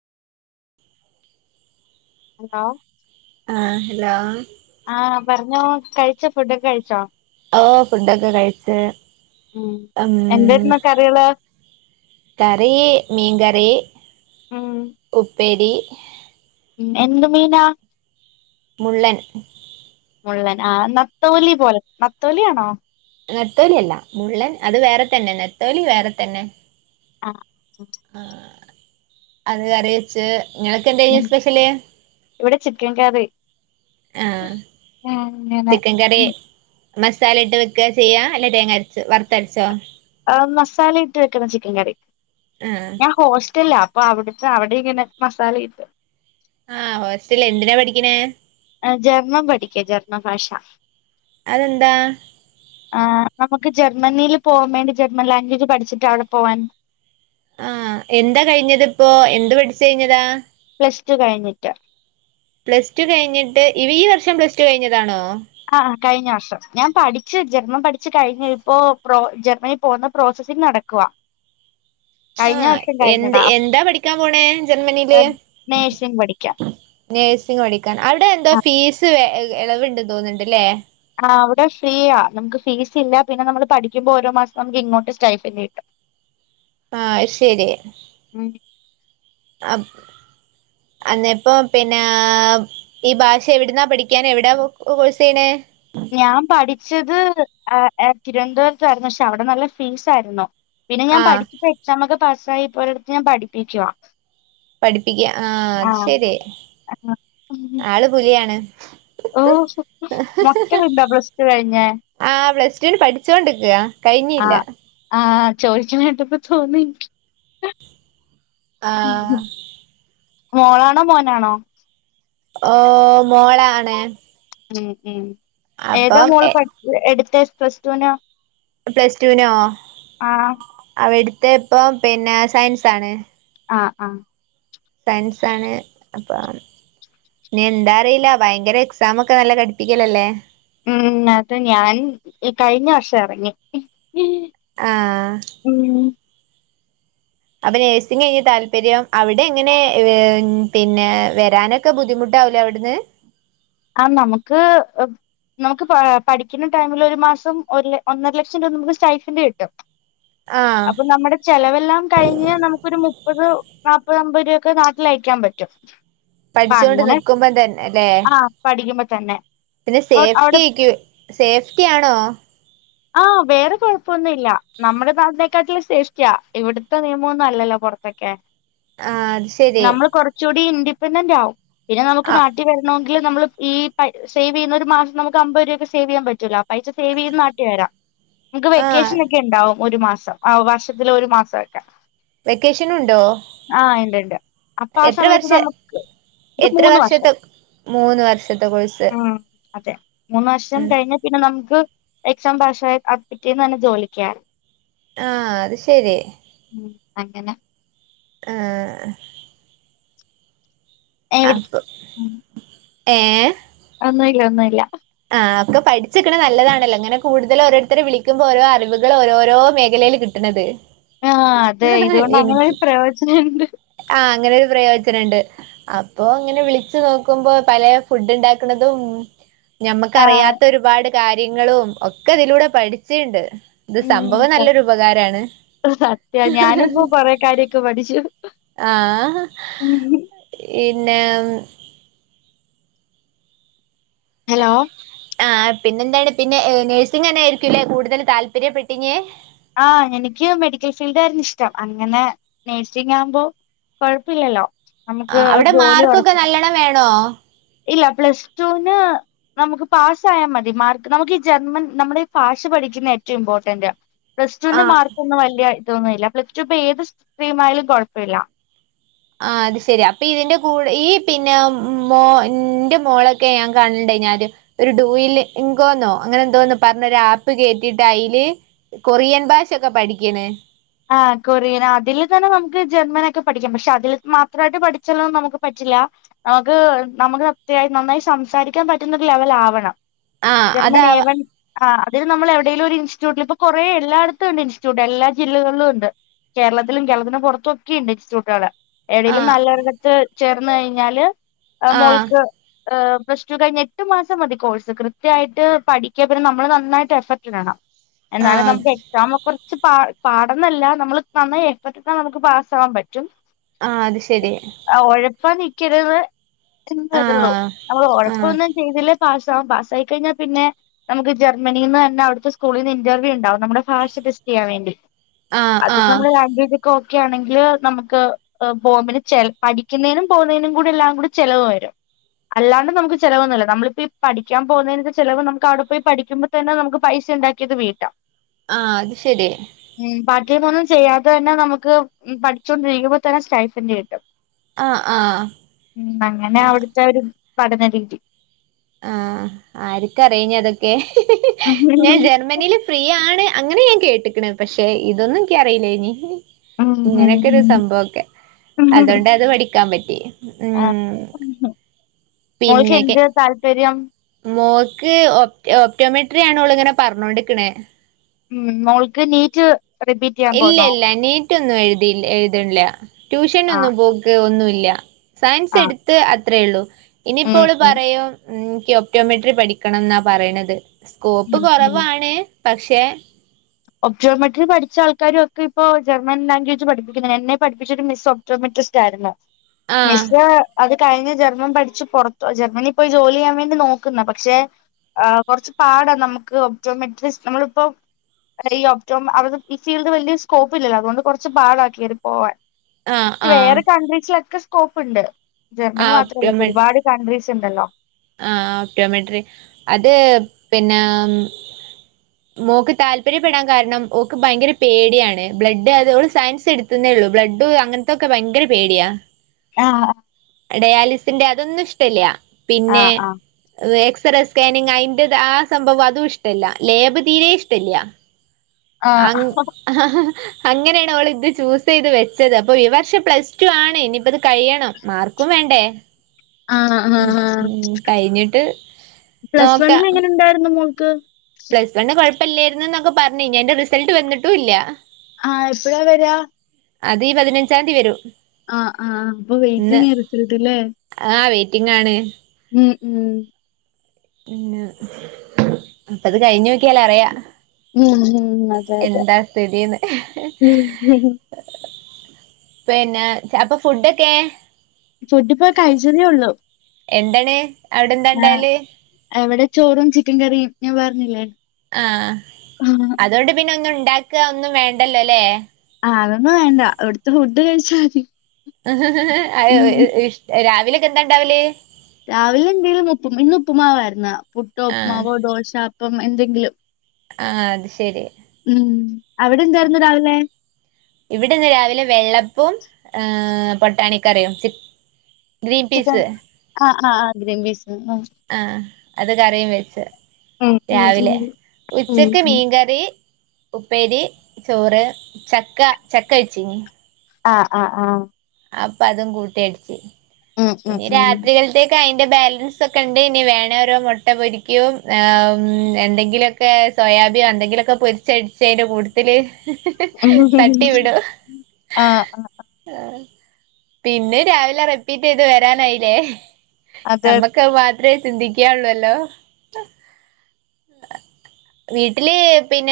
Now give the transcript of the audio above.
ആഹ് ആഹ് ഹലോ ആഹ് പറഞ്ഞോ കഴിച്ചോ ഫുഡൊക്കെ കഴിച്ചോ ഓഹ് ഫുഡൊക്കെ കഴിച്ച്. ഉം അങ്ങാനെ എന്തായിരുന്നു കറികള് കറി മീൻകറി. ഉം ഉപ്പേരി ഉം. എന്ത് മീനാ? മുള്ളൻ. മുള്ളൻ ആഹ് നത്തോലി പോലെ. നത്തോലിയാണോ? നെത്തോലി അല്ല മുള്ളൻ അത് വേറെ തന്നെ നെത്തോലി വേറെ തന്നെ. ആഹ് ആഹ് അത് കറിവെച്ച് ഇങ്ങക്ക് എന്തെനു ഉം സ്പെഷ്യല്? ഇവിടെ ചിക്കൻ കറി ആഹ് അങ്ങനെ ചിക്കൻക്കറി മസാല ഇട്ട് വെക്ക ചെയ്യാ? അല്ല തേങ്ങ അര്ച്ച് വർത്തര്ച്ചോ? ആഹ് മസാലയിട്ട് വെക്കുന്ന ചിക്കൻ കറി. ആഹ് ഞാൻ ഹോസ്റ്റല്ലാ അപ്പൊ അവിടുത്തെ അവിടെ ഇങ്ങനെ മസാല ഇട്ട് ആഹ് ഹോസ്റ്റൽ എന്തിനാ പഠിക്കണേ? ആ ജർമ്മം പഠിക്ക ജർമ്മൻ ഭാഷ അതെന്താ? ആഹ് നമുക്ക് ജർമ്മനിയിൽ പോവാൻ വേണ്ടി ജർമ്മൻ ലാംഗ്വേജ് പഠിച്ചിട്ട് അവിടെ പോവാൻ. ആഹ് എന്താ കഴിഞ്ഞത് ഇപ്പോ എന്ത് പഠിച്ചു കഴിഞ്ഞതാ? പ്ലസ്ടു കഴിഞ്ഞിട്ട് പ്ലസ് ടു കഴിഞ്ഞിട്ട് ഇവ ഈ വർഷം പ്ലസ് ടു കഴിഞ്ഞതാണോ? ആഹ് കഴിഞ്ഞ വർഷം ഞാൻ പഠിച്ചു ജർമ്മൻ പഠിച്ച് കഴിഞ്ഞു ഇപ്പോ പ്രോ ജർമ്മനിയിൽ പോകുന്ന പ്രോസസിങ്ങ് നടക്കുവാ കഴിഞ്ഞ ആഹ് വർഷം എന്ത് കഴിഞ്ഞതാ എന്താ പഠിക്കാൻ പോണേ ജർമ്മനിയില്? നേഴ്സിംഗ് പഠിക്കാൻ നേഴ്സിംഗ് പഠിക്കാൻ അവിടെ എന്തോ ഫീസ് എളവ്ണ്ടെന്ന് തോന്ന്ണ്ട് ല്ലേ ആഹ് അവിടെ ഫ്രീ ആ നമുക്ക് ഫീസ് ഇല്ല പിന്നെ നമ്മൾ പഠിക്കുമ്പോ ഓരോ മാസം നമുക്ക് ഇങ്ങോട്ട് സ്റ്റൈഫല്ല് കിട്ടും. [unintelligible] ആഹ് ശരി ഉം അപ് അന്നപ്പം പിന്നാഹ് ഈ ഭാഷ എവിടുന്നാ പഠിക്കാൻ എവിടാ കോയ്‌സെയ്യണേ? ഞാൻ പഠിച്ചത് ആഹ് ഏഹ് തിരുവനന്തപുരത്തായിരുന്നു പക്ഷെ അവിടെ നല്ല ഫീസ് ആയിരുന്നു. പിന്നെ ഞാൻ ആഹ് പഠിപ്പോ എക്സാം ഒക്കെ പാസ്സായി ഇപ്പ ഒരിടത്ത് ഞാൻ പഠിപ്പിക്കുവ. പഠിപ്പിക്കയാ ആഹ് അത് ശരി. ആള് പുലിയാണ്. ഓഹ് മക്കള്ണ്ടാ പ്ലസ്ടു കഴിഞ്ഞെ? ആഹ് പ്ലസ് ടുന് പഠിച്ചോണ്ട് ക്ക കഴിഞ്ഞില്ല. ആഹ് ആഹ് ചോയിച്ച്ണേട്ടപ്പ തോന്നി. ആഹ് മോളാണോ മോനാണോ? ഓഹ് മോളാണ് ഉം ഉം ഏതാ അപ്പം മോള് പട് എടുത്തെ പ്ലസ് ടു നോ? പ്ലസ് ടു നോ അവ എട്ത്തെ ഇപ്പം പിന്നെ സയൻസ് ആണ്. ആഹ് ആഹ് സയൻസാണ്. അപ്പോ ഇനി എന്താ അറീല്ല ഭയങ്കര എക്സാം ഒക്കെ നല്ല കട്ടിക്കലല്ലേ? ഉം അത് ഞാൻ ഇ കഴിഞ്ഞ വർഷം എറങ്ങി ആഹ് ഉം അപ്പൊ നഴ്സിങേനി താല്പര്യം അവിടെ ഇങ്ങനെ പിന്നെ വരാനൊക് ക്ക ബുദ്ധിമുട്ടാവുലെ അവിടുന്ന്? ആഹ് നമുക്ക് നമുക്ക് പാ പഠിക്കുന്ന ടൈമിൽ ഒരു മാസം ഒര്ല് ഒന്നര ലക്ഷം രൂപ നമുക്ക് സ്റ്റൈഫിന്റ് കിട്ടും. ആഹ് അപ്പം നമ്മടെ ചെലവെല്ലാം കഴിഞ് നമുക്കൊരു മു പ്പത് നാപ്പത് അമ്പത് രൂപൊക്കെ കണക്കിലയക്കാൻ പറ്റും. അപ്പൊ പഠിച്ചുകൊണ്ട് അങ്ങനെ നിക്കുമ്പം തന്നെല്ലെ ആഹ് പഠിക്കുമ്പോ തന്നെ പിന്നെ അവിടെ സേഫ്റ്റിയിക്കു സേഫ്റ്റിയാണോ ആഹ് വേറെ കൊഴപ്പൊന്നുല്ല നമ്മുടെ താ [unintelligible] സേഫ്റ്റിയൊക്കെ ഇവിടുത്തെ നിയമൊന്നും അല്ലല്ലോ പുറത്തൊക്കെ ആഹ് അത് ശരി നമ്മൾ കൊറ ച്ചൂടി ഇൻിപെൻഡന്റ് ആവു പിന്നെ നമുക്ക് ആഹ് നാട്ടി വരണം നമ്മള് ഈ സേവ് ചെയ്യുന്ന ഒരു മാസം നമു അമ്പത് രൂപക്ക സേവ് ചെയ്യാൻ പറ്റില്ല ആഹ് പൈസ സേവ് ചെയ്യ വരാം നമക്ക് ആഹ് വെക്കേഷൻക്കെണ്ടാവും ഒരു മാസം ആ വർഷത്തില ഒരു മാസക്കെ വെക്കേഷനും ഉണ്ടോ ആന് ഇണ്ട്ണ്ട് അപ്പ ആഹ് എത്ര സമയത്ത് വർഷ നമുക്ക് ഇത് എത്ര മൂന്ന് വർഷം വർഷത്തെ മൂന്ന് വർഷത്തെ കോഴ്‌സ് ഉം അതെ മൂന്ന് വർഷം കഴിഞ്ഞ പിന്നെ നമുക്ക് എക്സാം പാസ്സ് ആയ പിറ്റേന്ന് തന്നെ ജോലിക്ക് കേറ ആഹ് അത് ശരി ഉം അങ്ങനെ ഏഹ് എവിടെ അപ് ഏ ഒന്നുല്ല ഒന്നുല്ല ആഹ് ഒക്കെ പഠിച്ചക്കണ നല്ലതാണല്ലോ അങ്ങനെ കൂടുതൽ ഓരോരുത്തരെ വിളിക്കുമ്പോ ഓരോ അറിവുകൾ ഓരോ മേഖലയിൽ കിട്ടും. എട്ടത് ആഹ് അതെ ഇതുകൊണ്ട് അങ്ങനെ ഒരു പ്രയോജനണ്ട്. ആഹ് അങ്ങനൊരു പ്രയോജനണ്ട് അപ്പൊങ്ങനെ വിളിച്ചു നോക്കുമ്പോ പല ഫുഡ് ഇണ്ടാക്കുന്നതും ആഹ് ഞമ്മക്കറിയാത്ത ഒരുപാട് കാര്യങ്ങളും ഒക്കെ തിലൂടെ പഠിച്ചുണ്ട് ഇത് സംഭവം ഉം നല്ലൊരുപകാരാണ് സത്യ ഞാനിപ്പോ കൊറെ കാര്യൊക്കെ പഠിച്ചു ആഹ് പിന്നെ ഹലോ ആഹ് പിന്നെന്താണ് പിന്നെ നഴ്സിംഗന്നെ ആയിരിക്കുംല്ലേ കൂടുതൽ താല്പര്യപ്പെട്ടിനെ ആഹ് എനിക്ക് മെഡിക്കൽ ഫീൽഡ് ആയിരുന്നു ഇഷ്ടം അങ്ങനെ നേഴ്സിംഗവുമ്പോ കൊഴപ്പില്ലല്ലോ നമുക്ക് ഒരു ജോലി ഒറ ണ വേണോ ഇല്ല പ്ലസ് ടൂന് നമുക്ക് പാസ്സായാൽ മതി മാർക്ക് നമുക്ക് ഈ ജർമ്മൻ നമ്മുടെ ഈ ഭാഷ പഠിക്കുന്ന ഏറ്റവും ഇമ്പോർട്ടൻ്റ് പ്ലസ് ടുവിന്റെ ആഹ് മാർക്കൊന്നും വലിയ ഇതൊന്നുമല്ല പ്ലസ് ടു ഇപ്പൊ ഏത് സ്ട്രീമായാലും കുഴപ്പമില്ല ആഹ് അത് ശെരി അപ്പൊ ഇതിന്റെ കൂടെ ഈ പിന്നെ മോ ന്റെ മോളൊക്കെ ഞാൻ കാണണണ്ട് ഞാന് ആദ്യം ഒരു ഡൂൽ ഇൻകോന്നൊ അങ്ങനെ എന്തോന്നോ പറഞ്ഞൊര ആപ്പ് കേട്ടിട്ട് അയില് കൊറിയൻ ഭാഷൊക്കെ പഠിക്കണ് ആ കൊറിയൻ അതിൽ തന്നെ നമുക്ക് ജർമ്മനക്കെ പഠിക്കാം പക്ഷെ അതിൽ മാത്രമായിട്ട് പഠിച്ചാലന്നും നമുക്ക് പറ്റില്ല നമുക്ക് നമുക്ക് അത്യാവ നന്നായി സംസാരിക്കാൻ പറ്റുന്ന ഒരു ലെവൽ ആവണം ആഹ് ജർമ്മന അതാവ എവൺ ആഹ് അത് നമ്മ എവിടേലും ഇസ്റ്റ്യൂട്ടിൽ ഇപ്പ കൊറ എല്ലായിടത്തുംണ്ട് ഇൻസ്‌റ്റ്യൂട്ടിൽ എല്ല ജില്ലകളിലും ഉണ്ട് കേരളത്തിലും കേരളത്തിന് പുറത്തും ഒക്കെ ഉണ്ട് ഇൻസ്റ്റിറ്റ്യൂട്ട് കള് എടലും ആഹ് നല്ലരിട ത്ത് ചേർന്ന് കഴിഞ്ഞാല് ആഹ് മോൾക്ക് ഹ് പ്ലസ് ടു കഴിഞ്ഞ എട്ട് മാസം മതി കോഴ്സ് കൃത്യമായിട്ട് പഠിക്കിയ പിന്നെ നമ്മള് നന്നായിട്ട് എഫക്ട് ഇടണം എന്നാലും ആഹ് നമുക്ക് എക്സാം കുറച്ച് പ പാടന്നല്ല നമ്മള് നന്നായി എഫക്റ്റ് എടുത്താൽ നമുക്ക് പാസ്സ ആവാൻ പറ്റും ആഹ് അത് ശെരി ആഹ് ഉഴപ്പാ നിക്കരുത് എന്നെ ള്ളോ ആഹ് നമ്മള് ആഹ് ഒഴപ്പമൊന്നും ചെയ്തില്ല പാസാവും പാസായി കഴിഞ്ഞാൽ പിന്നെ നമുക്ക് ജർമ്മനിയിൽന്ന് തന്നെ അടു സ്കൂൽ നിന്ന് ഇറർവൂ ഉണ്ടാവും നമ്മടെ ഭാഷ ടെസ്റ്റ് ചെയ്യാൻ വേണ്ടി ആഹ് ആഹ് [unintelligible] ഓക്കെ ആണെങ്കിൽ നമുക്ക് ബോംബിന് പഠിക്കുന്നതിനും പോകുന്നതിനും കൂടി എല്ലാം കൂടി ചെലവ് വരും അല്ലാണ്ട് നമുക്ക് ചിലവൊന്നുമില്ല നമ്മളിപ്പോ ഈ പഠിക്കൻ പോകുന്നതിന് ചിലവ് നമുക്ക് അവിടെ പോയി പഠിക്കുമ്പോ തന്നെ നമുക്ക് പൈസ ഉണ്ടാക്കിയത് വീട്ടാം ആഹ് അത് ശരിയാ ഉം പാർടൈം ഒന്നും ചെയ്യാതെ തന്നെ നമുക്ക് പഠിച്ചുകൊണ്ടിരിക്കുമ്പോ തന്നെ സ്റ്റൈഫന്റ് കിട്ടും ആഹ് ആഹ് ഉം അങ്ങന അവിടുത്തെ ഒരു പഠനരീതി ആഹ് ആർക്കറിയാം ഞ്ഞിഅതൊക്കെ ഉം ഞാൻ ജർമ്മനിയില് ഫ്രീയാണ് അങ്ങനെ ഞാൻ കേട്ട്ക്ക്ണ് പക്ഷെ ഇതൊന്നും എനിക്ക് അറിയില്ലേനി ഉം ഇങ്ങനെയൊക്കെ ഒരു ഉം സംഭവംഒക്കെ അതുകൊണ്ട് അത് പഠിക്കാൻ പറ്റി ഉം ആഹ് മോൾക്ക് പിന്നെക്കെ എന്ത് താല്പര്യം മോൾക്ക് ഓപ്റ്റോമെട്രി ആണ് ഓള് ഇങ്ങനെ പറഞ്ഞോണ്ടിരിക്കണേ ഉം മോൾക്ക് നീറ്റ് റിപ്പീറ്റ് ചെയ്യാൻ പോന്നോ? ഇല്ലില്ല നീറ്റൊന്നും എഴുതി എഴുതണ്ല്ല ആഹ് ട്യൂഷനൊന്നും പോക്ക് ഒന്നും ഇല്ല സയൻസ് ആഹ് എടുത്ത് അത്രേയുള്ളു ഉം ഇനിയിപ്പോള് ഉം പറയും എനിക്ക് ഒപ്റ്റോമെട്രി പഠിക്കണം എന്നാ പറയണത് സ്കോപ്പ് ഉം ഉം കുറവാണ് പക്ഷെ ഒപ്റ്റോമെട്രി പഠിച്ച ആൾക്കാരും ഒക്കെ ഇപ്പോ ജർമ്മൻ ലാംഗ്വേജ് പഠിപ്പിക്കുന്നത് എന്നെ പിഠിപ്പിച്ചൊരു മിസ് ഒ പ്റ്റോമിട്രിസ്റ്റ് ആയിരുന്ന് ആഹ് മിസ്സ് അത് കഴിഞ്ഞ് ജർമ്മൻ പഠിച്ചു പുറത്ത് ജർമ്മനിൽ പോയി ജോലി ചെയ്യാൻ വേണ്ടി നോക്കുന്ന പക്ഷെ ആഹ് കുറച്ച് പാടാ നമുക്ക് ഓപ്റ്റോമെട്രിസ് നമ്മളിപ്പോ ഈ ഒപ്റ്റോ അവിടെ ഈ ഫീൽഡ് വലിയ സ്കോപ്പ് ഇല്ലല്ലോ അതുകൊണ്ട് കുറച്ച് പാടാ കേറിപോവാൻ ആഹ് ആഹ് വേറെ കൺട്രീസിലൊക്കെ സ്കോപ്പ് ഉണ്ട് ആ ജർമ്മനി മാത്രമല്ല ഒരുപാട് കൺഡ്രീസ് ഉണ്ടല്ലോ ആഹ് ഒപ്റ്റോമെട്രി അത് പിന്ന [inaudible] മോക്ക് താല്പര്യപ്പെടാൻ കാരണം ഓക്ക് ഭയങ്കര പേടിയാണ് ബ്ലഡ് അതോള് സയൻസ് എടു ത്തെന്നെ ഉള്ളു ബ്ലഡ് അങ്ങനത്തൊക്കെ ഭയങ്കര പേടിയാ ആഹ് ഡയാലിസിന്റെ അതൊന്നും ഇഷ്ടല്ല പിന്നെ ആഹ് ആഹ് എക്സറേ സ്കാനിങ് അയിന്റെ ആ സംഭവം അതും ഇഷ്ടല്ല ലേബ് തീരെ ഇഷ്ടല്ല ആഹ് അങ് അങ്ങനെയാണ് അവൾ ഇത് ചൂസ് ചെയ്ത് വെച്ചത് അപ്പൊ ഈ വർഷം പ്ലസ് ടു ആണ് ഇനിപ്പത് കഴിയണം മാർക്കും വേണ്ടേ ആഹ് ആഹ് ഉം ആഹ് ഉം കഴിഞ്ഞിട്ട് പ്ലസ് വണിൽ നോക്കാം എങ്ങനെ ഉണ്ടായിരുന്നു മോൾക്ക് പ്ലസ് വണ്ണ് കുഴപ്പില്ലായിരുന്നു എന്നൊക്കെ പറഞ്ഞു ഇനി അതിന്റ റിസൾട്ട് വന്നിട്ടും ഇല്ല ആഹ് എപ്പഴാ വരാ അത് ഈ പതിനഞ്ചാം തീയതി വരും ആഹ് ആഹ് അപ്പൊ ഇന്ന് വെയിറ്റിങ്ങാ റിസൾട്ട് ഇല്ലേ ആഹ് വെയിറ്റിങ്ങാണ് ഉം ഉം പിന്ന അപ്പത് കയിഞ്ഞൊക്ക്യാലറിയാം ഉം ഉം അതെ അതെ എന്താ സ്ഥിതീന്ന് ഉം പിന്ന ചപ്പൊ ഫുഡൊക്കെ ഫുഡ് ഇപ്പൊ കഴിച്ചന്നേഉള്ളൂ എന്തണ് അവിടെന്താണ്ടാവല് അവിടെ ചോറും ചിക്കൻകറിം ഞാൻ പറഞ്ഞില്ലേ ആഹ് ആഹ് അതോണ്ട് പിന്നെ ഒന്നും ഇണ്ടാക്ക ഒന്നും വേണ്ടല്ലോല്ലേ ആഹ് അതൊന്നുംവേണ്ട അവിടുത്തെ ഫുഡ് കഴിച്ചാതി ഇഷ് രാവിലെയൊക്കെ എന്താണ്ടാവല് രാവിലെ എന്തെലും ഉപ്പ് ഇന്ന് ഉപ്പുമാവായിരുന്ന് പുട്ടൊ ആഹ് ഉപ്പ്മാവോ ദോശ അപ്പം എന്തെങ്കിലും ആഹ് അത്ശരി ഉം അവിടെ എന്താർന്നുരാവിലെ.? ഇവിടെന്ന് രാവിലെ വെള്ളപ്പും ഏഹ് പട്ടാണിക്കറിയും. ഗ്രീൻപീസ്. ചിക്കൻ ആഹ് ആഹ് ഗ്രീമ്പിസ് മ്ഹ്. ആ അത് കറിംവെച്ച്. ഉം ഉം ഉം രാവിലെ ഉം ഉച്ചക്ക് ഉം. മീൻകറി. ഉപ്പേരി ചോറ് ചക്ക ചക്കവെച്ചിനി. ആഹ് ആഹ് ആഹ്. അപ്പൊ അതും കൂട്ടിയടിച്ച് ഉം ഉം ഇനി ഉം. രാത്രിലെത്തേക്ക്. ക്കെ അയിന്റെ ബാലൻസ് ഒക്കെണ്ടെനി വേണ ഓരോ മൊട്ട പൊരിക്കോം മ് എന്തെങ്കിലൊക്കെ. ക്കെ സോയാബീൻ എന്തെങ്കിലൊക്കെ പൊരിച്ചടിച്ചയിന്റെ കൂട്ടത്തിൽ. ഉം തട്ടിവിടും. ആഹ് ആഹ് ആ പിന്നെ രാവിലെ റെപ്പീറ്റ്യ്ത് വരാനായില്ലേ അത് നമ്മക്.. ക്ക് അത് മാത്രേ ചിന്തിക്കാനുള്ളല്ലോ. വീട്ടില് പിന്നെ.